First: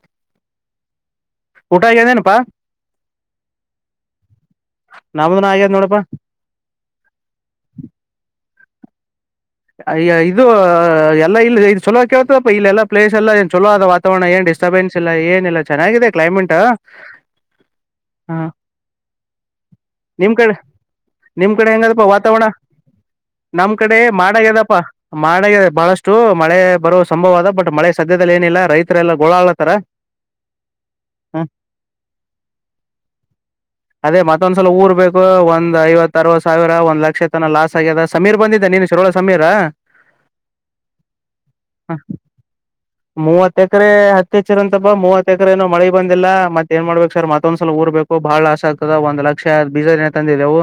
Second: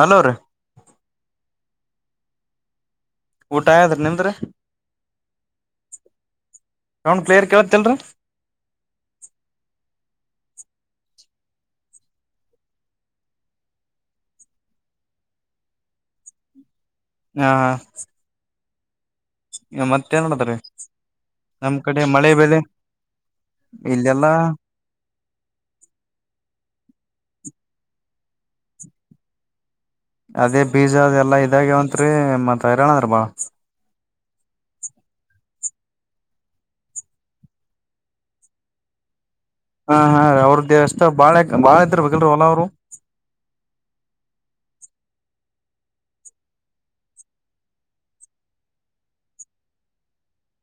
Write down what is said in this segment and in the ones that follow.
hello ರೀ ಊಟಾ ಆಗ್ಯದ ಏನಪ್ಪಾ ಊಟ ಆಗ್ಯದರಿ ನಿಮ್ಡ್ರಿ ನಮ್ದನ ಆಗ್ಯದ ನೋಡಪ್ಪಾ ಸೌಂಡ್ ಕ್ಲಿಯರ್ ಕೇಳತ್ತಲ್ರ ಅಯ್ಯ ಇದು ಎಲ್ಲಾ ಇಲ್ಲಿ ಇದು ಚಲೋ ಕೇಳ್ತಪ್ಪ ಇಲ್ಲ ಎಲ್ಲಾ ಪ್ಲೇಸ್ ಎಲ್ಲಾ ಏ ಚಲೋ ಆದ ವಾತಾವರಣ ಏನ್ ಡಿಸ್ಟರ್ಬೆನ್ಸ್ ಇಲ್ಲಾ ಏನಿಲ್ಲಾ ಚೆನ್ನಾಗಿದೆ ಕ್ಲೈಮೇಟ್ ಹಾ ಹ ಮತ್ತೇನ್ ನಿಮ್ ಕಡೆ ಮಾಡದ್ರಿ ನಿಮ್ ಕಡೆ ನಮ್ ಹೆಂಗದಪ್ಪ ಮಳೆ ವಾತಾವರಣ ಬೆಳೆ ನಮ್ ಕಡೆ ಇಲ್ಲೆಲ್ಲಾ ಮಾಡಗ್ಯದಪ ಮಾಡಗ್ಯದ ಬಹಳಷ್ಟು ಮಳೆ ಬರೋ ಸಂಭವ ಆದ ಬಟ್ ಮಳೆ ಸದ್ಯದಲ್ಲಿ ಏನಿಲ್ಲ ರೈತರೆ ಎಲ್ಲ ಗೋಳಾ ಅಲತರ ಅದೇ ಬೀಜ ಅದು ಎಲ್ಲಾ ಇದಾಗ್ಯವಂತ್ರಿ ಮತ್ ಹೈರಾಣ ಅದರಿ ಬಾಳ್ ಅದೇ ಮತ್ತೊಂದ್ಸಲ ಊರ್ ಬೇಕ ಒಂದ್ ಐವತ್ತ ಅರವತ್ತು ಸಾವಿರ ಒಂದ್ ಲಕ್ಷ ತನ ಲಾಸ್ ಆಗ್ಯದ ಸಮೀರ್ ಬಂದಿದ್ದೆ ನಿನ್ನೆ ಶಿರೋಳ ಸಮೀರ ಹ ಹಾ ಹಾ ಅವ್ರದ ಎಷ್ಟೋ ಬಾಳ ಬಾಳ ಇದೀರ ಬೇಕಲ್ಲ ಹೊಲ ಅವ್ರು ಬ ಮೂವತ್ ಎಕರೆ ಏನೋ ಮಳಿ ಬಂದಿಲ್ಲ ಮತ್ತ ಏನ್ ಮಾಡ್ಬೇಕು ಸರ್ ಮತ್ತೊಂದ್ಸಲ ಊರ್ಬೇಕು ಬಾಳ ಲಾಾಸ ಆಗ್ತದ ಒಂದ ಲಕ್ಷ ಬೀಜನೆ ತಂದಿದೆೆವು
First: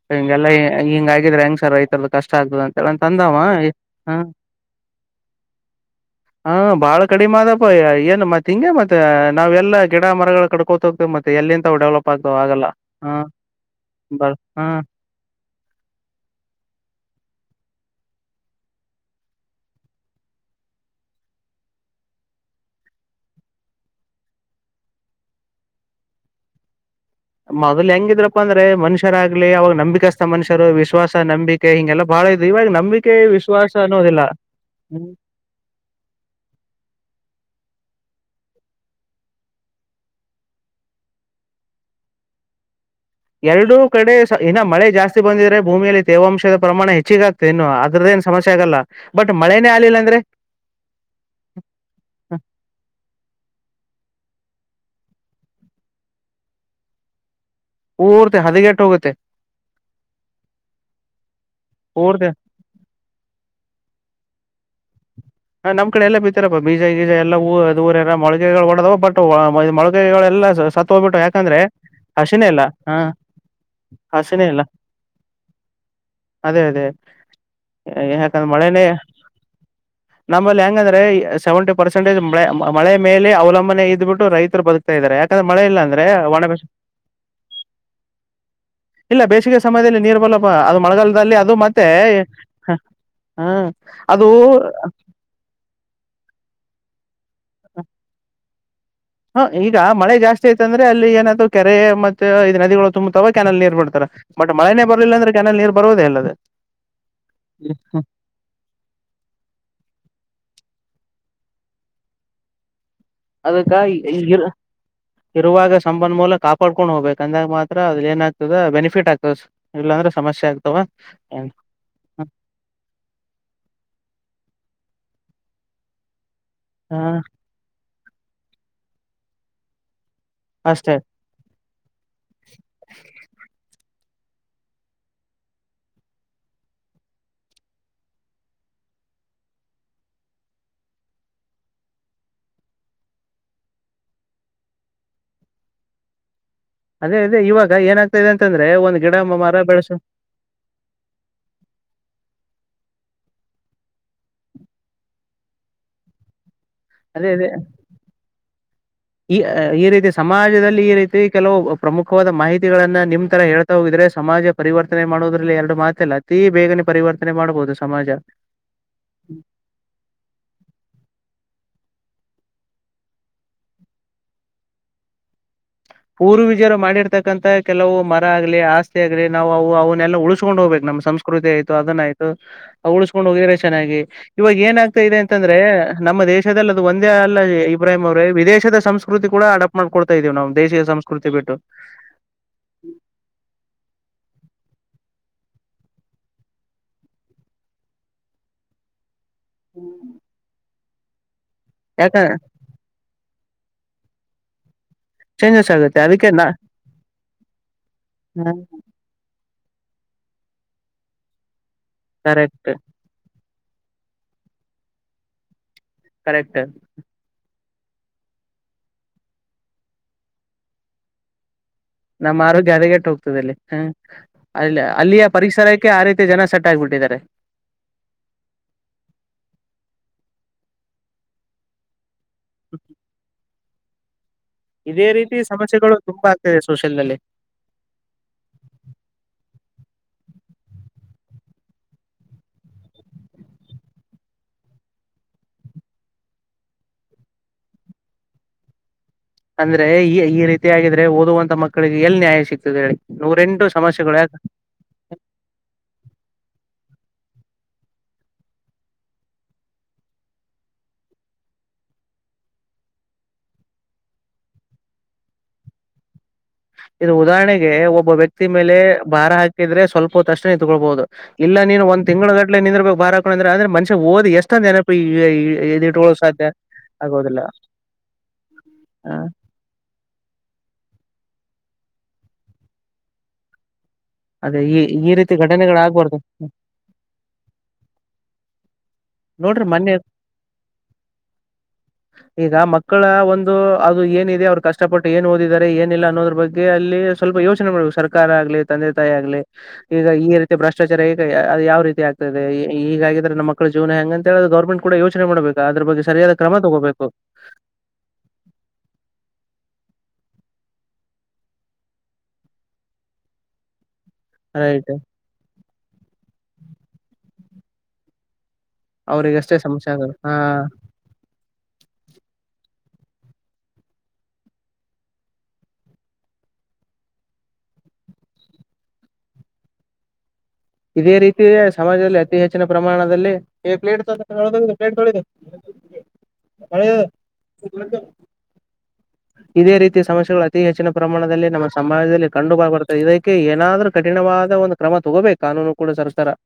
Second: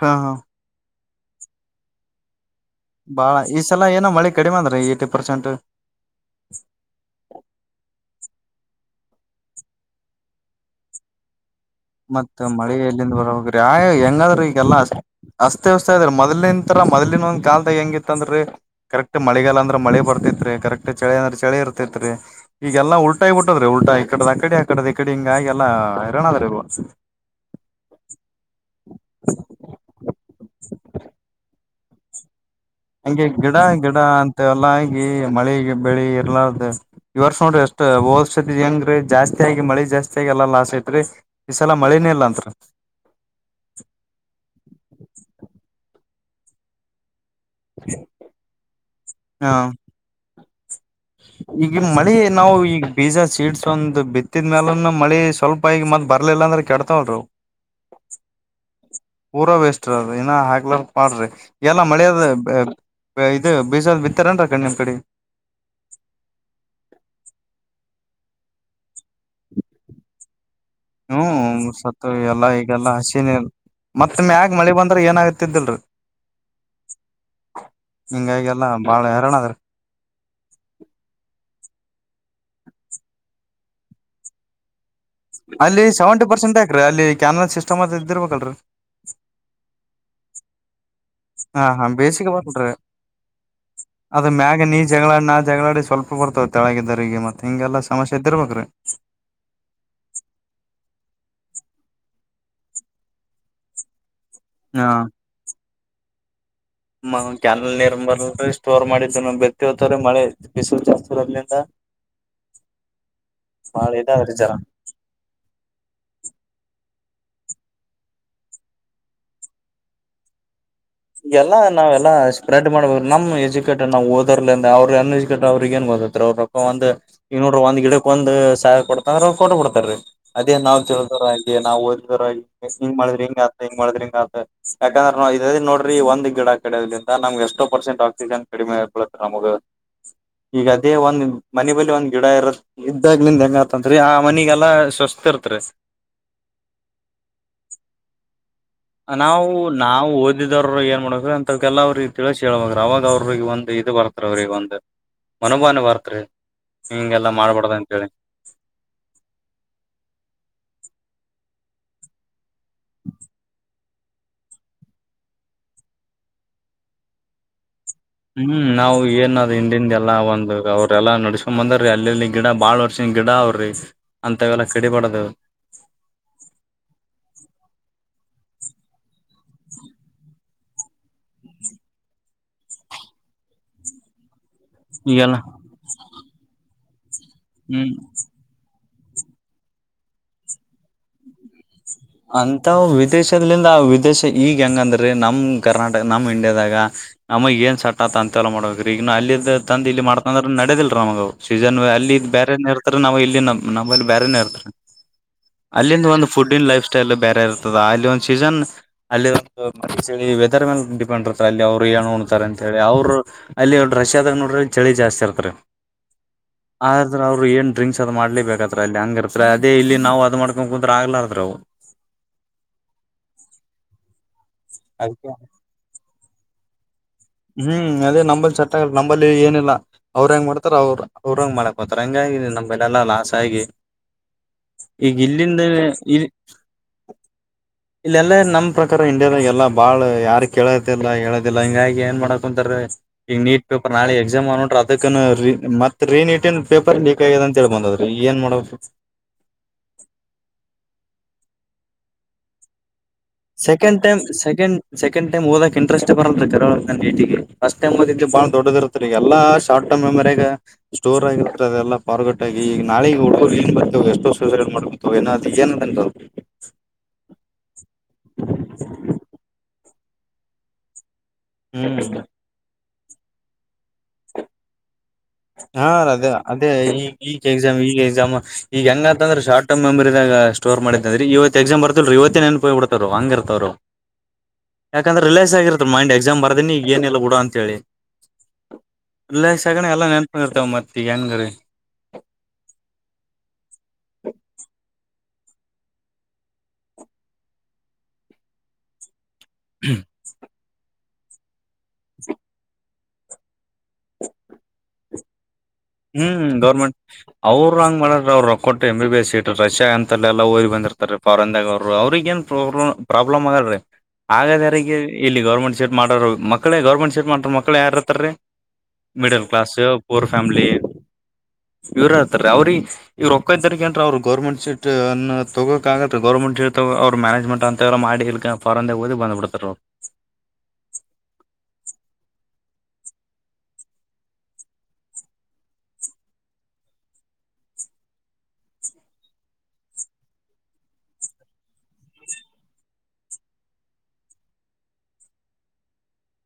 ಹಾ ಹಾ ಹಂಗೆಲ್ಲ ಹಿಂಗ ಆಗಿದ್ರೆ ಹೆಂಗ್ ಸರ್ ರೈತ ಕಷ್ಟ ಆಗ್ತದ ಹೇಳ ಬಾಳ ಅಂದವ ಈಸಲ ಏನೋ ಹ ಮಳೆ ಕಡಿಮೆ ಅದರಿ ಏಟಿ ಪರ್ಸೆಂಟ್ ಹಾ ಬಾಳ ಕಡಿಮೆ ಆದಪ್ಪ ಏನ್ ಮತ್ತ ಹಿಂಗೆ ಮತ್ತೆ ನಾವ್ ಎಲ್ಲ ಗಿಡ ಮರಗಳ ಕಡ್ಕೋತ ಹೋಗ್ತವೆ ಮತ್ತೆ ಎಲ್ಲಿಂದ ಮತ್ತ ಮಳೆ ಎಲ್ಲಿಂದ ಬರ ಬೇಕ್ರಿ ಆಯ ಬ ಹೆಂಗಾದ್ರೀ ಹ ಈಗೆಲ್ಲಾ ಅಷ್ಟ ಹಚ್ತೇವ್ ಸಾರ್ ಮಾಡ್ಲಿಂಡ್ರ ತರ ಮೊದಲಿನ ಒಂದು ಕಾಲ್ ತೆಗೆಯಂಗಿಲ್ಲ ಇತ್ತಂದರಿ ಕರೆಕ್ಟ್ ಮಳಿಗಾಲ ಅಂದ್ರ ಮಳೆ ಬರ್ತೇತ್ರಿ ಕರೆಕ್ಟ್ ಚಳಿ ಅಂದ್ರೆ ಚಳಿ ಇರ್ತೈತ್ರಿ ಈಗೆಲ್ಲಾ ಉಲ್ಟಾ ಆಗಿ ಬಿಟ್ಟದರಿ ಉಲ್ಟಾ ಈಕಡದ ಆಕಡೆ ಆಕಡೆದ ಈ ಕಡೆ ಹಿಂಗಾಗಿೆ ಎಲ್ಲ ಹೈರಾಣದ ರಿ ಮೊದ್ಲ್ ಹೆಂಗಿದ್ರಪ್ಪ ಅಂದ್ರೆ ಮನುಷ್ಯರಾಗಗ್ಲಿ ಅವಾಗ ನಂಬಿಕಸ್ತ ಮನುಷ್ಯರು ವಿಶ್ವಾಸ ನಂಬಿ ಕೆ ಹಿಂಗೆಲಾ ಬಾಳ್ ಇತ್ತ ಹಂಗೆ ಗಿಡ ಗಿಡ ಅಂತವಲ್ಲಾ ಹಂಗಿ ಹ್ಮ್ ಮಳೆ ಬೆಳಿ ಇರ್ಲಾರ್ದ ಈ ವರ್ಷ ನೋಡ್ರಿ ಎಷ್ಟ್ ಹೋದಾಸತಿ ಹೆಂಗ್ರೀ ಜಾಸ್ತಿ ಆಗಿ ಮಳಿ ಜಾಸ್ತಿ ಆಗಿ ಎಲ್ಲ ಲಾಸ್ ಐತ್ರಿ ಈ ಸಲ ಮಳಿ ನೆ ಇಲಂತ್ರಿ ಎರಡುೂ ಕಡೆ ಇನ್ನ ಮಳೆ ಜಾಸ್ತಿ ಬಂದಿದ್ರೆ ಭೂಮಿಯಲ್ಲಿ ತೇವಾಂಶದ ಪ್ರಮಾಣ ಹೆಚ್ಚಿಗತದ ಏನು ಅದರದೇನು ಸಮಸ್ಯ ಆಗಲ್ಲ ಬಟ್ ಹ ಮಳೆನೇ ಆಗಲಿಲ್ಲ ಅಂದ್ರೆ ಈಗ ಮಳೆ ನಾವು ಈಗ ಬೀಜ ಸೀಡ್ಸ್ ಒಂದು ಬಿ ತಿದ ಮ್ಯಾಲ ಮಳಿ ಸ್ವಲ್ಪ ಈಗ ಮತ್ತ ಬರ್ಲಿಲ್ಲ ಅಂದ್ರೆ ಕೆಡ್ತಾವ್ರಿ ಅವ ಪೂರ್ತಿ ಹದಗೆಟ್ಟಿ ಪೂರಾ ವೇಸ್ಟರಿ ಅದ ಇನ್ನ ಹಾಕ್ಲಾರ ಪಾಡ್ರಿ ಎಲ್ಲಾ ಮಳಿಯದ ಪೂರ್ತಿ ಇದು ಬೀಜಾ ಬಿತ್ಯಾರ ಏನ್ರಿ ಆ ಕಡಿ ನಿಮ್ ಕಡಿ ಹ ನಮ್ ಕಡೆ ಎಲ್ಲ ಬಿತ್ತಾರಪ್ಪ ಬೀಜ ಗೀಜ ಎಲ್ಲ ಊ ಅದ ಊರೆಲ್ಲ ಮೊಳಿಗೆಗಳು ಓಡಿದವು ಬಟ್ ಮೊಳಗೈಗಳೆಲ್ಲಾ ಸತ್ ಹೋಗ್ಬಿಟ್ಟು ಯಾಕಂದ್ರೆ ಹ್ಮ್ ಹಸಿನೇ ಇಲ್ಲ ಹಾ ಮತ್ತ ಮ್ಯಾಗ ಮಳಿ ಬಂದ್ರ ಏನ ಆಾಗತಿದ್ದಿಲ್ರರಿ ಅದೇ ಅದೇ ಯಾಕಂದ್ರೆ ಹಿಂಗಾಗೆಲ್ಲಾ ಮಳೆನೇ ಬಾಳ ಹೈರಾಣ ಅದ್ರಿ ನಮ್ಮಲ್ಲಿ ಹೆಂಗಂದ್ರೆ ಸೆವೆಂಟಿ ಪರ್ಸೆಂಟೇಜ್ ಮಳೆ ಮಳೆ ಮೇಲೆ ಅವಲಂಬನೆ ಇದ್ಬಿಟ್ಟು ರೈತರ ಬದು ಅಲ್ಲಿ ಸೆವೆಂಟಿ ಪರ್ಸೆಂಟ್ಾಕ್ರೀ ಅಲ್ಲಿ ಕ್ಯಾನರಲ್ ಸಿಸ್ಟಮ್ ಅದ ಇದ್ದಿರ್ಬೇಕಲ್ರರಿ ಇಲ್ಲ ಬೇಸಿಗೆ ಸಮಯದಲ್ಲಿ ನೀರ್ ಬಲ್ಲಪ್ಪ ಅದು ಮಳಗಾಲ ಅದು ಹಾ ಹಾ ಮತ್ತೆ ಬೇಸಿಗೆ ಬರಲ್ರಿ ಹ ಅದ ಅದು ಮ್ಯಾಗ ನೀ ಜಗಳಾಡ್ ನಾ ಜಗಳಾಡಿ ಸ್ವಲ್ಪ ಬರ್ತವ ತೆಳಗಿದ್ದಾರರಿಗೆ ಮತ್ತೆ ಹಿಂಗೆಲ್ಲ ಸಮಸ್ಯೆ ಇದ್ದಿರ್ಬೇಕ್ರೀ ಹ ಈಗ ಮಳೆ ಜಾಸ್ತಿ ಐತಂದ್ರೆ ಅಲ್ಲಿ ಏನತೂ ಕೆರೆ ಮತ್ತೆ ಇ ನದಿಗಳು ತುಂಬತಾವ ಕೆ್ಯನಲ್ ನೀರ್ ಬಿಡ್ತಾರ ಮಟ್ ಮಳೆನೇ ಬರಲಿಲ್ಲಂದ್ರೆ್ಯನಲ್ ನೀರ್ ಬರುವುದೇ ಅಲ್ಲದೆ ಹ ಕ್ಯಾನಲ್ ನೀರ್ ಬಂದ ಸ್ಟೋರ್ ಮಾಡಿದ್ದು ನ ಬೆತಿ ಹರ್ತ್ರೀ ಮಳೆ ಬಿಸಲು ಜಾಸ್ತಿ ಪ್ರಬಲಂತ ಅದಕ್ಕ ಇ ಇರುವಾಗ ಸಂಬಂಧ ಮೂಲಕ ಕಾಪಾಡ್ಕೊಂಡು ಹೋಗ್ಬೇಕು ಕಂದಾಗ ಮಾತ್ರ ಅದ್ ಏನ್ ಆಗ್ತದೆ ಬೆನಿಫಿಟ್ ಆಗ್ತದೆ ಇಲ್ಲಾಂದ್ರೆ ಸಮಸ್ಯೆ ಆಗ್ತದೆ ಎಲ್ಲ ನಾವೆಲ್ಲಾ ಸ್ಪ್ರೆಡ್ ಮಾಡ್ಬೇಕು ನಮ್ ಎಜುಕೇಟೆಡ್ ನಾವು ಓದೋರ್ಲಿಂದ ಅವ್ರ ೇಶ ಗ ಅವ್ರಿಗೆ ಏನ್ ಬತ್ತ ಅವ ಒಂದ ಹ ಇನ್ನ ಒಂದ ಗಿಡ ಒಂದು ಸ ಕೊಡ್ತ ಅಂದ್ರ ಕೊಟ ಕೊಡ್ತಾರೀ ಅದೇ ನಾವ್ ಅಷ್ಟೇ ಚಲೋದರ ಆಗಿ ನಾ್ ಓದಿದದ ಹಿಂಗ ಮಾಡಿದ್ರಿ ಹಿಂಗ ಅ ಹಿಂಗ ಮಾಡ್ರಿ ಹ ಇೋ ೀ ಒಂದ್ ಗಿಡ ಕಡದ್ರಿಂದ ನಮ್ಗೆ ಎಷ್ಟೋ ಪರ್ಸೆಂಟ್ ಆಕ್ಸಿಜನ್ ಕಡಿಮೆಳತ್ತ ನಮಗ ಈಗ ಅದೇ ಒಂದ್ ಮನೆ ಬಲಿ ಒಂದ್ ಗಿಡ ಇರತ್ತ ಇದ್ದಾಗ ನಿಂದ ಹೆಂಗತತ್ರಿ ಆ ಮನಿಗೆಲ್ಲಾ ಚರ್ತ್ರ ಅದೇ ಅದೇ ಇವಾಗ ಏನಾಗ್ತದೆ ಅ ನಾವು ನಾವ ಓದಿದವರು ಏನ್ ಮಾಡಬೇಕ ಅಂತ ಕೆಲ್ಲ ಅವ್ರಿಗೆ ತಿಳ ಹೇಳೇಳಳ್ಬ ಅವಾಗ ಅವ್ರಿಗೆ ಒಂದು ಇದು ಬರ್ತ್ ಅವ್ರಿಗೆ ಒಂದು ಮನಭಾನ ಬರ್ತ್ರಿ ಅದೇ ಹಿಂಗೆಲ್ಲಾ ಅದೇ ಮಾಡ್ಬಾರ್ದ ಅಂತೇಳಿ ಈ ಈ ರೀತಿ ಸಮಾಜದಲ್ಲಿ ಈ ರೀತಿ ಕೆಲವು ಪ್ರಮುಖವಾದ ಮಾಹಿತಿಗಳನ್ನ ನಿಮ್ ತರ ಹೇಳ ಹೋಗಿದ್ರೆ ಸಮಾಜ ಪರಿವರ್ತನೆ ಮಾಡೋದ್ರಲ್ಲಿ ಎರಡು ಮಾತಲ್ಲ ಅತಿ ಬೇಗನೆ ಪರಿವರ್ತನೆ ಮಾಡಬಹುದು ಸಮಾಜ ಹ್ಮ್ ನಾವವು ಏನ್ ಅದ್ ಹಿಂದನ್ ಎಲ್ಲಾ ಒಂದು ಅವ್ರೆಲ್ಲ ನಡ್ಸ್ಕೊಂಡ್ ಬಂದರಿ ರ್ಯಾಲಿ ಇಲ್ಲಿ ಗಿಡ ಬಾಳ್ ವರ್ಷ ಗಿಡ ಅವ್ರಿ ಅಂತವೆಲ್ಲಾ ಕಡಿ ಬಡದ ಪೂರ್ವವಿಜಾರ ಮಾಡಿರ್ತಕ್ಕಂಂತ ಕೆಲವು ಮರ ಆಗ್ಲಿ ಆಸ್ತಿ ಆಗ್ಲಿ ನಾವು ಅವು ಅವನ್ನೆಲ್ಲಾ ಉಳ್ಸ್ಕೊಂಡ್ ಹೋಗ್ಬೇಕು ನಾ ನಮ್ಮ ಸಂಸ್ಕೃತಿ ಆಯ್ತು ಅದನ್ನಯ್ತು ಉಳಿಸಸ್ಕೊಂಡ್ ಹೋಗಿದ್ರೆ ಚೆನ್ನಾಗಿ ಇವಾಗ ಏನ್ ಆಗ್ತಾ ಇದೆ ಈಗೆಲ್ಲ ಅಂತಂದ್ರೆ ನಮ್ಮ ದೇಶದಲ್ಲಿ ಅದು ಒಂದೇ ಅಲ್ಲ ಹ್ಮ್ ಇಬ್ರಾಹಿಂ ಅವ್ರೆ ವಿದೇಶದ ಸಂಸ್ ಸಂಕೃತಿ ಕೂಡ ಅಡಪ್ ಮಾಡ್ಡ್ತ ಇದೀ ನವು ದೇಶೀಯ ಸಂಸ್ಕೃತಿ ಬಿಟ್ಟು ಅಂತ ವಿದೇಶದಲಿಂದ ವಿದೇಶ ಈಗ ಈಗ ಹೆಂಗಂದ್ರೀ ನಮ ಕನಾರ್ಟಕ ನಮ್ ಇಂಡಿಯಾದಾಗ ನಮ ಏನ್ ಸಟ್ತ್ ಅಂತೆಲ್ಲ ಮಾಡ್ಬೇಕ್ರೀ ಈಗ ಅಲ್ಲಿ ಇ ತಂದ ಇಲ್ಲಿ ಮಾಡ್ತ್ರ ನಡೆದಿಲ್ ನಮಗ್ ಅವು ಸೀಸನ್ ಅಲ್ಲಿ ಯಾಕ ಬೇರೆ ಇರ್ತ ನಾವು ಇ ನಮ್ಮಲ್ಲಿ ಬೇರೆನೇ ಇರ್ತಾರೆ ಚೇಂಜಸ್ ಆಗುತ್ತೆ ಅಲ್ಲಿಂದ ಒಂದು ಅದಕ್ಕೆ ನಾ ಫುಡ್ ಇನ್ ಲೈಫ್ ಸ್ಟೈಲ್ ಬೇರೆ ಇರ್ತದ ಅಲ್ಲಿ ಒಂದು ಸೀಸನ್ ಅಲ್ಲಿಂದು ಮ ವೆದರ್ ಮೇಲೆ ಡಿಪೆಂಡ್ ಇರ್ತಾರೆ ಅಲ್ಲಿ ಅವ ಏನ್ ಉಂಡ್ತಾರೆ ಅಂತ ಕರೆಕ್ಟ್ ಹೇಳಿ ಅವ್ರು ಅಲ್ಲಿ ರಷ್ಯಾದಾಗ ನೋಡ್ರ ಚಳಿ ಜಾಸ್ತಿ ಇರ್ತಾರೆ ಕರೆಕ್ಟ್ ಆದ್ರಾ ಅವರು ಎಂಟು ಡ್ರಿಕ್ಸ್ ಅದ್ ಮಾಡ್ಲೆ ಬೇಕಕ್ತ್ರ ಅಲ್ಲಿ ಹಂಗ ಇರ್ತ ಅದ ಇ ನಾವು ಅದ್ಕೊಂಡ ಕುುದ್ರ ಆಗ್ಲಾರ್ರ ಅವು ನಮ್ಮ ಆರೋಗ್ಯ ಹದಗೆಟ್ಟು ಹೋಗ್ತದೆ ಅಲ್ಲಿ ಹ ಅ ಅಲ್ಲಿಯ ಅದಕ್ಕೆ ಪರಿಸರಕ್ಕೆ ಆ ರೀತಿ ಜನ ಸಟ್ಟ ಆಗ್ಬಿಟ್ಟಿದ್ದಾರೆ ಹ್ಮ್ ಅದೇ ನಂಬಲ್ ಚಟ್ ನಂಬಲ್ಲಿ ಏನಿಲ್ಲ ಅವ್ರ ಹೆಂಗ ಮಾಡ್ತಾರ ಅವ್ರರು ಅವ್ರ ಹಂಗ್ ಮಾಡಕ್ ಹೋಗ್ತಾರೆ ಹಂಗಾಗಿದೆ ನಮ್ಮ್ಲೆ ಎಲ್ಲಾ ಲಾಸ್ ಆಗಿ ಇದೇ ಈಗ ರೀತಿ ಸಮಸ್ಯೆಗಳು ತುಂಬಾ ಆಗ್ತದೆ ಸೋಷಿಯಲ್ ನಲ್ಲಿ ಇಲ್ಲೆಲ್ಲ ನಮ್ ಪ್ರಕಾರ ಇಂಡಿಯಾದಾಗ ಎಲ್ಲಾ ಬಾಳ್ ಯಾರ ಕೇಳದಿಲ್ಲ ಹೇಳದಿಲ್ಲ ಹಿಂಗಾಗಿ ಏನ್ ಮಾಡಕ್ ಕುಂತಾರಿ ಈಗ ನೀಟ್ ಪೇಪರ್ ನಾಳೆ ಎಕ್ಸಾಮ್ ಅನ್ನೋದ್ರಾಗ ಅದುಕ್ಕುನು ಮತ್ತ ರೀ ನೀಟಿಂದ್ ಪೇಪರ್ ಲೀಕ್ ಆಗದೆ ಆದ ಅಂತೇಳ್ಬಂದದ್ರೀ ಏನ್ ಮಾಡೋ ಅಂದ್ರೆ ಈ ಈ ರೀತಿ ಆಗಿದ್ರೆ ಓದುವಂತ ಮಕ್ಕಳಿಗೆ ಎಲ್ ನ್ಯಾಯ ಸಿಗ್ತದೆ ಹೇಳಿ ನೂರೆಂಟು ಸೆಕಂಡ್ ಸಮಸ್ಯೆಗಳು ಟೈಮ್ ಯಾಕ ಸೆಕ್ ಸೆಕೆಂಡ್ ಟೈಮ್ ಓದಕ್ ಇಂಟರೆಸ್ಟ್ ಬರಲ್ದ ನ ಭಟಿಗೆ ಫಸ್ಟ್ ಟೈಮ್ ಬಾಳ ದೊಡ್ಡದ ಇರ್ತ್ತ ಈ ಎಲ್ಲ ಶಾರ್ಟ್ ಟರ್ಮ್ ಮೆಮರಿ ಯಾಗ ಸ್ಟೋರ್ ಆಗಿರ್ತದೆಲ್ಲ ಎಲ್ಲ ಪಾರಗಟ್ಟ ಆಗಿ ಈಗ ನಾಳೆಗ ಹುಡುರು ಏನ್ ಬರ್ತ ಎಷ್ಟೋ ಸ್ಯೂಸೈಡ್ ಮಾಡ್ಕತವೆ ಏ ಅದ ಏನ್ ಅಂ ಇದು ಉದಾಹರಣೆಗೆ ಒಬ್ಬ ವ್ಯಕ್ತಿ ಮೇಲೆ ಭಾರ ಹಾಕಿದ್ರೆ ಸ್ವಲ್ಪ ಹೊತ್ ಅಷ್ಟೇ ನಿಂತಕೊಳ್ಬಹುದು ಇಲ್ಲ ನೀನ್ ಒಂದ್ ಹ್ಮ್ ತಿಂಗ್ಗಳ ಗಟ್ಲೆ ನಿಂದ್ರ ಬೇಕು ಬಾರ್ ಹಾಕೊಂಡ ಅಂತ ಅಂದ್ರೆ ಮನ್ಷ ಒದ ಎಷ್ಟಂದನ ಹಾ ರ ಅದೇ ಅದೇ ಈಗ ಆಗೋದಿಲ್ಲ ಈಗ ಎಕ್ಸಾಮ್ ಈಗ ಎಕ್ಸಾಮ್ ಈಗ ಹ ಹೆಂಗಂತಂದ್ರೆ ಶಾರ್ಟ್ ಟರ್ಮ್ ಮೆಮರಿ ದಾಗ ಸ್ಟೋರ್ ಮಾಡಿದ ಅ್ರ ಇವತ್ತು ಎಕ್ಸಾಮ ಬರ್ಲ್ರಿ ಇವತ್ತಿನ ನೆನಪು ಹೋಗ್ಬಿಡ್ತಾವ್ರಿ ಹಂಗ ಇರ್ತವರು ಅದೇ ಈ ಈ ಯಾಕಂದ್ರೆ ರೀತಿ ರಿಲ್ಯಕ್ಸ್ ಘಟನೆಗಳು ಆಗಿರ್ತ ಮೈಂಡ್ ಆಗ್ಬಾರ್ದು ಎಕ್ಸಾಮ್ ಬರದನಿಗ ಏನಿಲ್ಲ ಬಿಡು ಅಂತ ಹೇಳಿ ರಿಲಾಕ್ಸ್ ನೋಡ್ರಿ ಆಗಣ ಮೊನ್ನೆ ಎಲ್ಲ ನೆ ಈಗ ಮಕ್ಕಳ ಒಂದು ಅದು ಏನಿದೆ ಅವರು ಕಷ್ಟಪಟ್ಟು ಏನ್ ಓದಿದಿದ್ದಾರೆ ಏನಿಲ್ಲ ಅನ್ನೋದ್ರ ಬಗ್ಗೆ ಅಲ್ಲಿ ಸ್ವಲ್ಪ ಯೋಚನೆ ಮಾಡ್ಬೇಕು ಸರ್ಕಾರ ಆಗ್ಲಿ ತಂದೆ ತಾಯಿ ಆಗ್ಲಿ ಈಗ ಈ ರೀತಿ ಭ್ರಷ್ಟಾಚಾರ ಹಗ ಅದು ಯಾವ ರೀತಿ ಆಗ್ತದೆ ಈಗಾಗಿದ್ರೆ ನಮ್ಮ ಮಕ್ಕಳು ಜೀವನ ಹೆಂಗಂತ ಹೇಳ ಗರ್ಮಂಟ್ ಕೂಡ ಯೋಚನೆ ಮಾಡಬೇಕು ಹ್ಮ್ ಗೌರ್ಮೆಂಟ್ ಅವ್ರ ಹಂಗ್ ಮಾಡಾರ ಅವರು ರೊಕ್ಕ ಕೊಟ್ಟು M B B S seat Russia ಅಂತಲ್ಲೆಲ್ಲಾ ಓರಿ ಬಂದಿರ್ತಾರೆ ಫಾರನ್ದಾಗ ಅವರು ಅವ್ರಗ ಏನ್ ಪ್ರಬ್ ಪ್ರಾಬ್ಲಮ್ ಆಗಲ್ರಿ ಹಾಗಾದ ರೈಟ್ ಯಾರಿಗೆ ಇಲ್ಲಿ ಗೌರ್ಮೆಂಟ್ ಶಾಪ್ ಮಾಡೋರು ಮಳೇ ಗೌರ್ಮೆಂಟ್ ಶಾಪ್ ಮಾಡ್ರ ಮಕ್ಳೇ ಯಾರ ಇರ್ತ್ತಾರೀ ಮಿಡಲ್ ಅವ್ರಿಗಷ್ಟೇ ಕ್ಲಾಸ್ ಸಮಸ್ಯೆ ಆಗದು ಪುರ್ ಹಾ ಫ್ಯಾಮಿಲಿ ಇವ್ರ ಹತ್ತ ಅವ್ರಿಗೆ ಇವ್ರ ಒಕ್ಕ್ಾರೀಕ ನ್ರ ಅವರು ಗೌರ್ಮೆಂಟ್ ಸಟ್ ಅ ತಗೋಕ್ಾಗತ್ ಗೌರ್ಮೆಂಟ್ ಸೀಟ್ ಅವರು ಮನೇಜ್ಮೆಂಟ್ ಅಂತವ ಮಾಡಡಿಕ ಫಾರಿನ್ ಓದಿ ಬಂದಪಡ್ತರು ಇದೇ ರೀತಿಿಯೇ ಸಮಾಜದಲ್ಲಿ ಅತಿ ಹೆಚ್ಚಿನ ಪ್ರಮಾಣದಲ್ಲಿ ಈ ಪ್ಲೇಟ್ ತ ಪಲೇ ಹ [unintelligible] ಹೇಯ್ ಇದೇ ರೀತಿಯ ಸಮಸ್ಯೆಗಳು ಅತಿ ಹೆಚ್ಚಿನ ಪ್ರಮಾಣದಲ್ಲಿ ನಮ್ಮ ಸಮಾಜದಲ್ಲಿ ಕಂಡು ಬ ಬರ್ತ್ತದೆ ಇದಕ್ಕೆ ಏನಾದ್ರೂ ಕಠಿಣ ವಾದ ಒಂದು ಕ್ರಮ ತಗೋಬೇಕು ಕಾನೂನು ಕೂಡ ಸರಕಾರರ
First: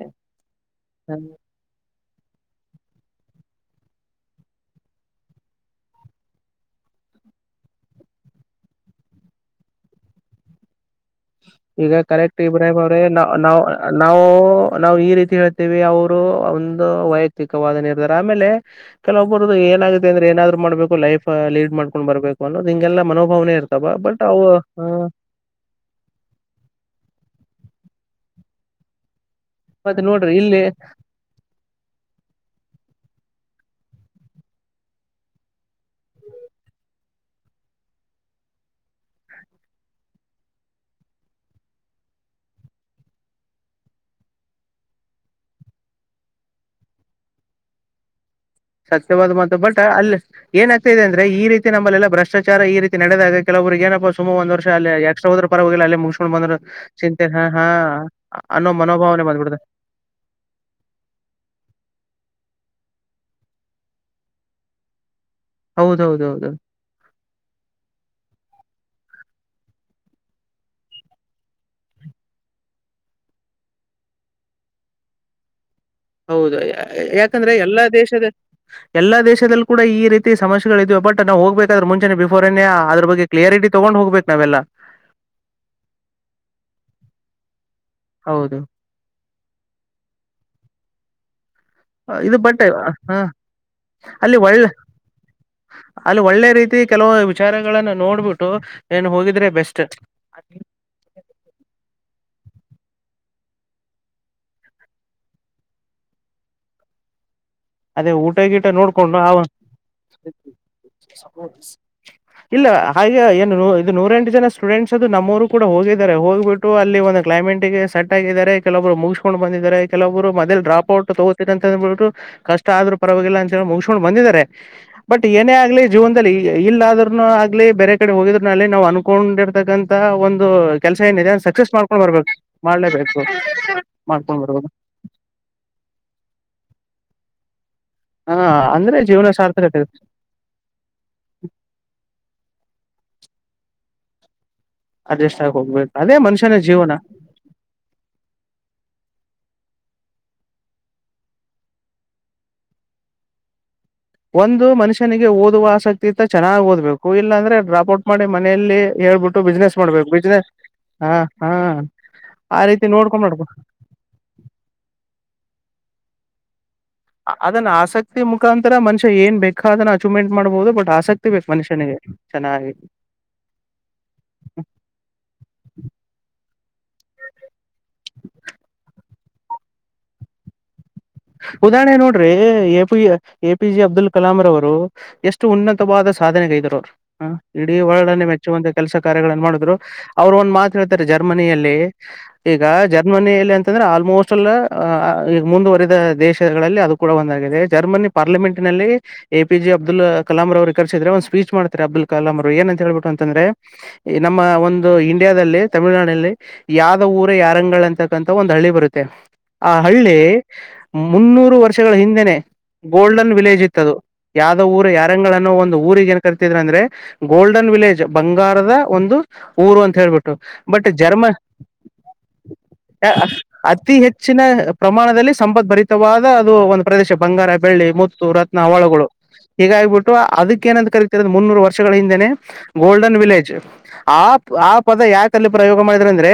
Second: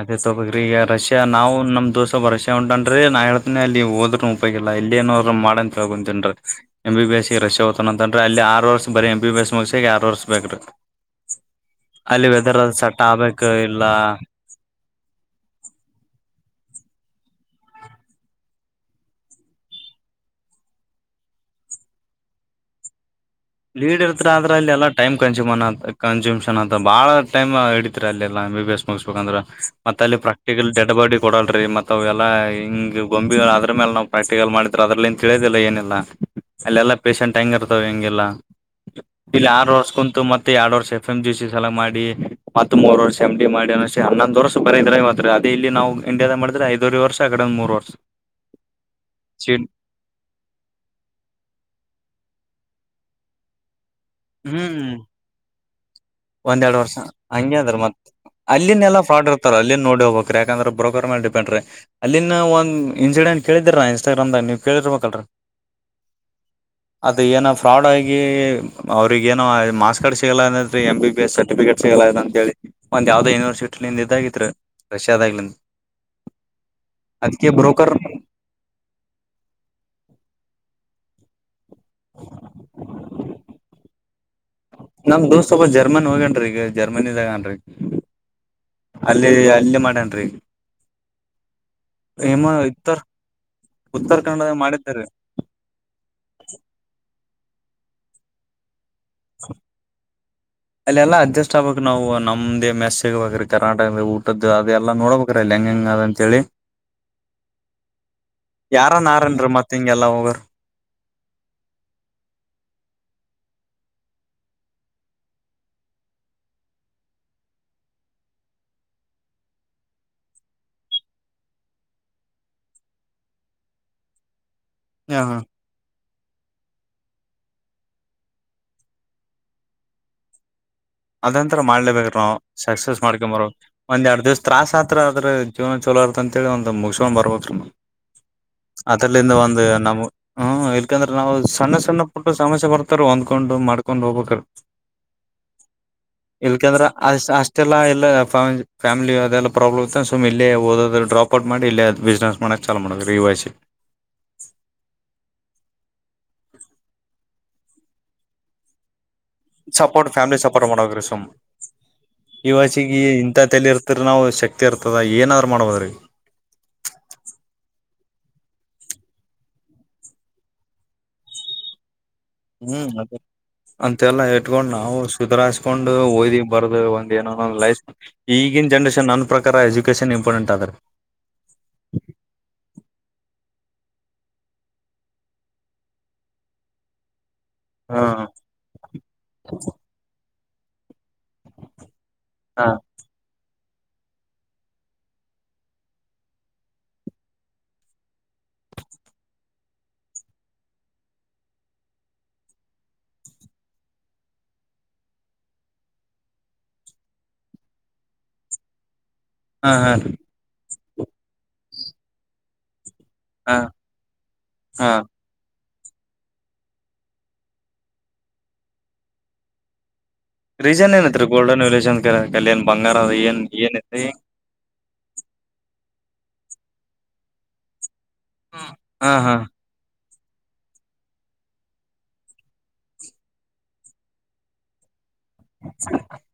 ಅದೇ ತೊಪಕ್ರಿ ಈಗ ರಷ್ಯಾ ನಾವು ನಮ್ ದೋಸ ಒಬ್ಬ ರಷ್ಯಾ ಉಂಟನ್್ರ ನಾ ಹೇಳ್ ಅಲ್ಲಿ ಹೋದ್ೂ ಉಪಯೋಗ ಇಿಲ್ಲ ಇಲ್ಲಿ ಏನೋ್ರು ಮಾಡನ್ ತಗೊಂತನ್ರಿ ಎ ಬಿ ಎಸ್ ಇ ರಶ ಹೋದನಂತರ ಅಲ್ಲಿ ಏನು ಆರು ವರ್ಷ ಬರೀ ಎಂ ಬಿಸ್ ಮುಗಸಾಗ ಆರು ವರ್ಷ ಬೇಕ್ರೀ ಈಗ ಕರೆಕ್ಟ್ ಇಬ್ರಾಮ್ ಅವ್ರೆ ನಾವ ಆಗ್ಬೇಕ ನಾ್ ಇಲ್ಲ ನಾವು ನಾವು ಈ ರೀತಿ ಹೇಳ್ತೇವಿ ಅವರು ಒಂದು ವೈಯಕ್ತಿಕವಾದ ನಿರ್ಧಾರ ಆಮೇಲೆ ಕೆಲವೊಬ್ಬರ್ದ ಚೆನ್ನಾಗಿದ್ವಿ ಅಂದ್ರೆ ಏನಾದ್ರು ಮಾಡಬೇಕು ಲೈಫ್ ಲೀಡ್ ಮಾಡ್ಕೊಂಡು ಬಬೇಕು ಅನ್ನೋದು ನಿಂಗೆಲ್ಲ ಮನೋ ಲೀಡ್ ಇರ್ತ ಆದ್ರ ಅಲ್ಲ ಎಲ್ಲ ಟೈಮ್ ಕನ್ಸ್ಯೂಮ್ ಕನ್ಸ್ಯೂಮ್ ಅಂತ ಬಾ ಟೈಮ್ ಹಡಿತತ್ರಿ ಅಲ್ಲಿಲ್ಲ ಎ ಬಿ ಎಸ್ ಮುಗಿಸಸ್ಬೇಕುಂದ್ರೆ ಮತ್ತ ಮತ್ತೆ ಅಲ್ಲಿ ನೋಡ್ರಿ ಇಲ್ಲಿ ಪ್ರಾಕ್ಟಿಕಲ್ ಡೆಡ್ ಬಾಡಿ ಕೊಡಲ್ರಿ ಮತ್ ಅವ ಎಲ್ಲಾ ಹಿಂಗ್ ಗೊಂಬಿ ಅದ್ರ ಮೇಲೆ ನಾವು ಪ್ರಾಕ್ಟಿಕಲ್ ಮಾಡಿದ್ರ ಅದ್ರಲ್ಲಿನ್ ತಿಳಿಯದಿಲ್ಲ ಏನಿಲ್ಲ ಅಲ್ಲೆಲ್ಲಾ ಪೇಶೆಂಟ್ ಹೆಂಗ ಇರ್ತ್ ಹೆಂಗೆಲ್ಲಾ ಇಲ್ಲಿ ಆರ್ ವರ್ಷ ಕುಂತು ಮತ್ತೆ ಎರಡು ವರ್ಷ ಎಫ್ ಎಂ ಜಿ ಸಿ ಸಲ ಮಾಡಿ ಮತ್ತ ಮೂರ್ ವರ್ಷ ಎಂ್ ಡಿ ಮಾಡಿ ಅಷ್ಟೇ ಹನ್ನೊಂದ್ ವರ್ಷ ಬರ ಇದ್ರೆ ಮಾತ್ರ ಅೇ ಇಲ್ಲಿ ನಾವು ಇಂಡಿಯಾದಾಗ ಮಾಡಿದ್ರೆ ಐದವರು ವರ್ಷ ಆ ಕಡ ಒ ಮೂರ್ ವರ್ಷ ಸತ್ಯವಾದ ಮಾತ್ತು ಸೀಟ್ ಬಟ್ ಅಲ್ಲಿ ಏನಾಗ್ತಾ ಇದೆ ಅಂದ್ರೆ ಈ ರೀತಿ ನಮ್ಮಲ್ಲೆಲ್ಲ ಭ್ರ ಚಾರ ಈ ರೀತಿ ನಡೆದಾಗ ಕೆಲವರಿಗೆ ಏನ ಗೊತ್ತ ಸುಮ್ ಒಂದ್ ವರ್ಷ ಅಲ್ಲ ಹ್ಮ್ ಎಕ್ಸ್ಟ್ರಾ ಹೋದ್ರ ಪರವಾಗಿೋಗಿಲ್ಲ ಅಲ್ಲಿ ಮು್ಕೊಂಡ್ ಬಂದ್ೆ ಒಂದೆರಡ್ ವರ್ಷ ಚಿಂತೆ ಹ ಹಾ ಅನ್ನೋ ಮನೋಭಾವ ಇರ್ತಾರೆ ಅಲ್ಲಿ ನೋಡಿ ಹೋಗಬೇಕ ಯಾಕಂದ್ರ ಬ್ರೋಕರ್ ಮೇಲೆ ಡಿಪೆಂಡ್ರೀ ಅಲ್ಲಿನ ಒಂದು ಇನ್ಸಿಡೆಂಟ್ ಕೇಳಿದಿರ ಇನ್ಸ್ಟಾಗ್ರಾಮ್ಾಗ ನೀವು ಕೇಳಿರ್ಬೇಕಲ್ೀ ಹೌದೌದೌದು ಅದ ಏನ ಫ್ರಾಡ್ ಆಗಿ ಅವ್ರಿಗೇನೋ ಮಾಾರ್ಸ್ ಕಾರ್ಡ್ ಸಿಗಲ ಎಂ ಬಿ ಎಸ್ ಸರ್ಟಿಫಿಕೇಟ್ ಸಿಗಲ ಅಂತಿ ಒಂದ್ ಯಾವ್ದ ಯನಿವರ್ಸಟಿ ಇಂದ ಇದ ಇದಾಗಿತ್ ರಷ್ಯಾಾದಾಗ್ಲ ಹೌದು ಯಾಕಂದ್ರೆ ಎಲ್ಲಾ ಬ್ರೋಕರ್ ದೇಶದ ಎಲ್ಲ ದೇಶದಲ್ಲಿ ಕೂಡ ಈ ರೀತಿ ಸಮಸ್ಯೆಗಳ ಇದ್ಬಟ್ ನಾವು ಹೋಗ್ಬೇಕಾದ್ರೆ ಮುಂಚೆನೆ ಬಿಫೋರ್ ಅದ್ರ ಬಗ್ಗೆ ಕ್ಲಿಯಾರಿಟಿ ತೊಗೊಂಡು ಹೋಗ್ಬೇಕ ನಾವೆಲ್ಲ ನಮ್ ದೋಸ್ ಸ್ವಲ್ಪ ಜರ್ಮನ್ ಹೋಗೇನ್ ಈಗ ಜರ್ಮನಿ ಇದಾಗನ್ ಹೌದು ಅಲ್ಲ ಅಲ್ಲೇ ಮಾಡೇನ್ರಿ ಇದು ಬಟ್ಟೆ ಹ ಉತ್ತರ ಅಲ್ಲಿ ಕನ್ನಡದಾಗ ಒಳ್ಳೆ ಮಾಡಿದ್ದಾರೀ ಅಲ್ಲಿ ಒಳ್ಳೆ ರೀತಿ ಕೆಲವು ವಿಚಾರಗಳಗಳನ್ನು ನೋಡ್ಬಿಟ್ಟು ಏನ್ ಹೋಗಿದ್ರೆ ಬೆಸ್ಟ್ ಅಲ್ಲೆಲ್ಲಾ ಅಡ್ಜಸ್ಟ್ ಆಗ್ಬೇಕು ನಾವು ನಮ್ದೇ ಮ ಸೇವವು ಕರ್ನಾಟಕದ ಊಟದ್ದು ಅದೆ ಎಲ್ಲಾ ನೋಡ್ಬೇಕ್ರ ಅಲ್ಲಿ ಹೆಂಗ ಹೆಂಗ ಅದ ಅಂತ ಹೇಳಿ ಅದೇ ಊಟ ಗಿಟ ನೋಡ್ಕೊಂಡು ಆರನ್ರಿ ಮತ್ ಹಿಂಗೆಲ್ಲಾ ಹೋಗರ್ ಇಲ್ಲ ಹಾಗೆ ಏನು ಇದು ನೂರಂಟು ಜನ ಸ್ಟೂಡೆಂಟ್ಸ್ ಅದು ನಮ್ಮೂರು ಕೂಡ ಹೋಗಿದ್ದಾರೆ ಹೋಗ್ಬಿಟ್ಟು ಅಲ್ಲಿ ಒಂದ ಕ್ಲೈಮೇಟ್ ಗೆ ಸೆಟ್ ಆಗಿದ್ದಾರೆ ಕೆಲೊಬ್ರು ಮುಗಸ್ಕೊಂಡು ಬಂದಿದ್ದಾರೆ ಕೆಲೊಬ್ರು ಮೊದಲುಮಡ್ರಾಪ್ ಔಟ್ ತಗೋುತ್ತಾರೆ ಅಂತ ಅಂದ್ಬಿು ಕಷ್ಟ ಆದ್ರೂ ಪರವಾಗಿಲ್ಲ ಅಂತ ಮುಗಿಸಸ್ಕೊಂಡು ಬಂದಿದ್ದಾರೆ ಬಟ್ ಏನೇ ಆಗ್ಲಿ ಜೀವನದಲ್ಲಿ ಇಲ್ಲ ಆದ್ರನು ಆಗ್ಲಿ ಬೇರೆ ಕಡೆ ಹೋಗಿದ್ರನ ಅಲಿ ನಾವು ಅನ್ಕೊಂಡಿರ್ತಕ್ಕಂತ ಒಂದು ಕೆಲಸ ಏನಿದೆ ಅದಂಂತತ್ರ ಸಕ್ಸಸ್ ಮಾಡ್ಕೊಂಡ್ ಮಾಡ್ಲೇಬೇಕ್ರ ಬರ್ಬೇಕು ನಾ್ ಸಕ್ಸಸ್ ಮಾಡ್ಲೇಬೇಕು ಮಾಡ್ಕೊಂಬರ ಒಂದ್ ಎರಡ್ ದಿವ್ಸ ಮಾಡ್ಕೊಂಡ್ ಬರ್ಬೇಕು ತತ್ರಾಸಸ್ ಹತ್ರ ಆದ್ರ ಜೀವನ ಅಂತೇಳಿ ಒಂದ್ ಮುಗಕೊಂಡ್ ಬರ್ಬೋದ ಹ ಅಂದ್ರೆ ಜೀವನ ಅದ್ರಲಂದ ಒಂದು ಸಾರ್ಥಕತೆ ನಮ್ ಹ್ಮ ಇಲ್ಕಂದ್ರೆ ನಾವು ಸಣ್ಣ ಸಣ್ಣ ಪುಟ್ಟು ಸಮಸ್ಯೆ ಬರ್ತ ತರ್ ಹೊಂದ್ಕೊಂಡು ಮಾಡ್ಕೊಂಡ್ ಹೋಗ್ಬೇಕು ಅಡ್ಜಸ್ಟ್ ಆಗ್ ಇಲ್ಕ ಅಂದ್ರ ಅ ಅಷ್ಟೆಲ್ಲಾ ಇಲ್ಲ ಫ್ಯಾಮಿಲಿ ಅದೆಲ್ಲ ಪ್ರಾಬ್ಲಮ್ ಇತ್ತುದೆೆ ಸುಮ ಇೇ ಓದೋದು ಡ್ರಾಪ್ ಔಟ್ ಮಾಡ ಇೇ ಅದು ಬಿಸ್ನೆಸ್ ಮಾಡೋಕ್ಕೆ ಚಲ ಮಾಡೋದು ರಿವೈಸ ಒಂದು ಮನುಷ್ಯನಿಗೆ ಓದುವ ಆಸಕ್ತಿ ೀರ್ ಚೆನ್ನಾಗಿ ಓದ್ಬೇಕು ಇಲ್ಲಾಂದ್ರೆ ಡಾಪ್ ಔಟ್ ಮಾಡಿ ಮನೆಯಲ್ಲಿ ಹೇಳ್ಬಿಟ್ಟು ಬಿಸ್ನೆಸ್ ಮಾಡ್ಬೇಕು ಸಪೋರ್ಟ್ ಫ್ಯಾಮಿಲಿ ಬಿಸ್ನೆಸ್ ಸಪೋರ್ಟ್ ಮಾಡಬೇಕ್ರಿ ಹ ಸುಮ್ ಹಾ ಈ ಆ ರೀತಿ ವಷಿಗೆ ನೋಡ್ಕೊಂಡ್ ಇಂಥ ಮಾಡ್ಕೊ ತಲಿ ಇರ್ತ್ರ ನಾವು ಶಕ್ತಿ ಇರ್ತದ ಏನಾದ್ರು ಮಾಡ್ಬೋದ್ರಿ ಅದನ್ನ ಆಸಕ್ತಿ ಮುಖಾಂತರ ಮನುಷ್ಯ ಏನ್ ಬೇಕಾ ಅದನ್ನ ಅಚೀವ್ಮೆಂಟ್ ಮಾಡ್ಬಹುದು ಬಟ್ ಆಸಕ್ತಿ ಬೇಕು ಮನುಷ್ಯನಿಗೆ ಚೆನ್ನಾಗಿ ಹ್ಮ್ ಅದ ಅಂತೆಲ್ಲಾ ಇಟ್ಕೊಂಡ್ ನಾವು ಸುಧರಾಸ್ಕೊಂಡು ೋ್ದೀವಿ ಬರದು ಒಂದ ಏನೋೊ ಲೈಫ್ ಈಗಿನ ಜನ್ರೇಷನ್ ನನ್ ಪ್ರಕಾರ ಎಜುಕೇಶನ್ ಇಂಪಾರ್ಟೆಂಟ್ ಆದ್ರೆ ಉದಾಹರಣೆ ನೋಡ್ರಿ A P A P J Abdul Kalam ರವರು ಎಷ್ಟು ಉನ್ನತವಾದ ಸಾಧನೆಗೈದರು ಅವರು ಹ ಇಡೀ ಹಾ ವರ್ಡ್ ಅಲ್ಲಿೇ ಮೆಚ್ಚುವಂತ ಕೆಲಸ ಕಾರ್ಯಗಳನ್ನು ಮಾಡಿದ್ರು ಅವ್ರು ಒಂದ್ ಮಾತ ಜರ್ಮನಿಯಲ್ಲಿ ಈಗ ಹಾ ಜರ್ಮನಿಯಲ್ಲಿ ಅಂತಂದ್ರೆ ಆಲ್ಮೋಸ್ಟ್ ಎಲ್ಲ ಈಗ ಮುಂದುವರೆ ದೇಶಗಳಲ್ಲಿ ಅದು ಕೂಡ ಒಂದಾಗಿದೆ ಜರ್ಮನಿ ಪಾರ್ಲಿಮೆಂಟ್ ನಲ್ಲಿ ಎಪಿ ಜೆ ಅಬ್ದುಲ್ ಕಲಾಂ ರ ಅವ ಕರ್ ್ರೆ ಒಂದು ಸ್ಪೀಚ್ ಮಾಡ್ತಾರೆ ಅಬ್ದುಲ್ ಕಲಾಂರು ಏನ್ಂತ ಹೇಳ್ಬಿು ಅಂತಂದ್ರೆ ನಮ್ಮ ಒಂದು ಇಂಡಿಯಾದಲ್ಲಿ ತಮಿಳ ತಮಿಳಳ್ನಾಡಿನಲ್ಲಿ ಯಾವ ಊರ ಯಾರಂಗಳ ಅಂತಕ್ಕಂಥ ಒಂದ್ ಹಳ್ಳಿ ಬರುತ್ತೆ ಆ ಹಾ ರೀ ಹಳ್ಳಿ ಮುನ್ನೂರು ವರ್ಷಗಳ ಹಿಂದೆನೆ ಗೋಲ್ಡನ್ ಹಾ ವಿಲೇಜ್ ಇತ್ತದು ಯಾವ್ದ ಊರ ಹಾ ಯಾರಂಗ ಅನ್ನೋ ಒಂದು ಊರಿಗೆ ಏನ್ ಕರಿತಿದ್ರ ಅಂದ್ರೆ ಗೋಲ್ಡನ್ ವಿಲೇಜ್ ಬಂಗಾರದ ಒಂದು ಊರು ಅಂತ ಹೇಳ್ಬಿಟ್ಟು ಬಟ್ ರೀಸನ್ ಜರ್ಮ ಏನತ್ರಿ ಗೋಲ್ಡನ್ ವಿಲೇಜ್ ಅಂತ ಕಲ್ಲಿ ಏನ್ ಬಂಗಾರ ಅದ ಏನ್ ಅತಿ ಏನೈತಿ ಹೆಚ್ಚಿನ ಪ್ರಮಾಣದಲ್ಲಿ ಸಂಪ ಸಂಪತ್ ಭರಿತವಾದ ಅದು ಒಂದು ಪ್ರದೇಶ ಬಂಗಾರ ಬೆಳ್ಳಿ ಮುತ್ತು ರತ್ನ ಒಳಗಳು ಹಾ ಹಾ ಹೀಗಾಗಿಬಿಟ್ಟು ಅದಕ್ಕೇನಂತ ಕರತರ ಮುನ್ನೂರು ವರ್ಷಗಳ ಹಿಂದೆನೆ ಗೋಲ್ಡನ್ ವಿಲೇಜ್ ಆ ಆ ಪದ ಯಾಕೆ ಅಲ್ಲಿ ಪ್ರಯೋಗ ಮಾಡಿದ್ರ ಅಂದ್ರೆ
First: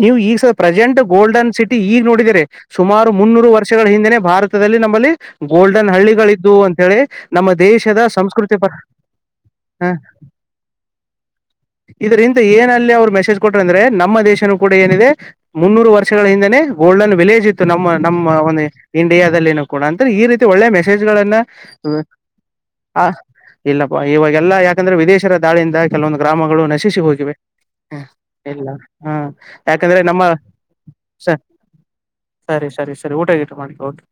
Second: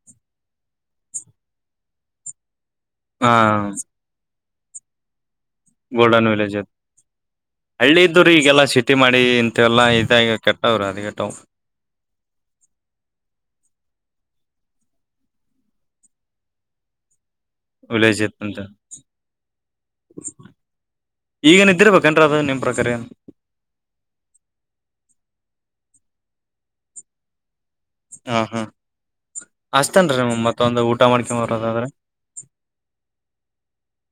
ನೀವು ಈಗ ಪ್ರೆಸೆಂಟ್ ಗೋಲ್ಡನ್ ಸಿಟಿ ಈಗ ನೋಡಿದೀರಿ ಸುಮಾರು ಹಾ ಮುನ್ನೂರು ವರ್ಷಗಳ ಹಿಂದೆನೆ ಭಾರತದಲ್ಲಿ ನಮ್ಮಲ್ಲಿ ಗೋಲ್ಡನ್ ಹಳ್ಳಿಗಳಿದ್ದು ವಿಲೇಜ್ ಅದ ಅಂಂತ ಹೇಳಿ ನಮ್ಮ ದೇಶದ ಹಳ್ಳಿ ಇದ್ದುರಿ ಸಂಸ್ಕೃತಿ ಪರ ಹ ಕೆಟ್ಟ ವರ ಅದು ಕೆಟ್ಟವು ಇದರಿಂದ ಏನ ಅಲ್ಲಿ ಅವ್ರು ಮೆಸೇಜ್ ಕೊಟ್ರ ಅಂದ್ರೆ ನಮ್ಮ ದೇಶನು ಕೂಡ ಏನಿದೆ ಮುನ್ನೂರು ವರ್ಷಗಳ ಹಿಂದೆನೆ ಗೋಲ್ಡನ್ ವಿಲೇಜ್ ಇತ್ತು ನಮ್ಮ ವಿಲೇಜ್ ನಮ್ಮ ಇತ್ತಂತ ಒಂದು ಇಂಡಿಯಾದಲ್ಲಿನ ಕೂಡ ಅಂದ್ರೆ ಈ ರೀತಿ ಒಳ್ಳೆ ಮೆಸೇಜ್ ಗಳನ್ನ ಈಗೇನ್ ಇದ್ದಿರ್ಬೇಕೇನ್ರೀ ಅದು ನಿಮ್ ಪ್ರಕಾರ ಏನ್ ಹ ಇಲ್ಲಪ್ಪಾ ಇವಾಗೆಲ್ಲಾ ಯಾಕಂದ್ರೆ ವಿದೇಶರ ದಾಳಿಯಿಂದ ಕೆಲವೊಂದು ಗ್ರಾಮಗಳು ನಶಿಸಿ ಹೋಗಿವೆ ಹ ಹಾ ಹಾ ಎಲ್ಲ ಹಾ ಯಾಕಂದ್ರೆ ನಮ್ಮ ಅಸ್ತೇನ್ರಿ ಮತ್ತೊಂದು ಊಟ ಸ ಮಾಡ್ಕೊಂಬರದಾದ್ರೆ ಸರಿ ಸರಿ ಸರಿ ಊಟಗಟ್ಟು ಮಾಡ್ೌದು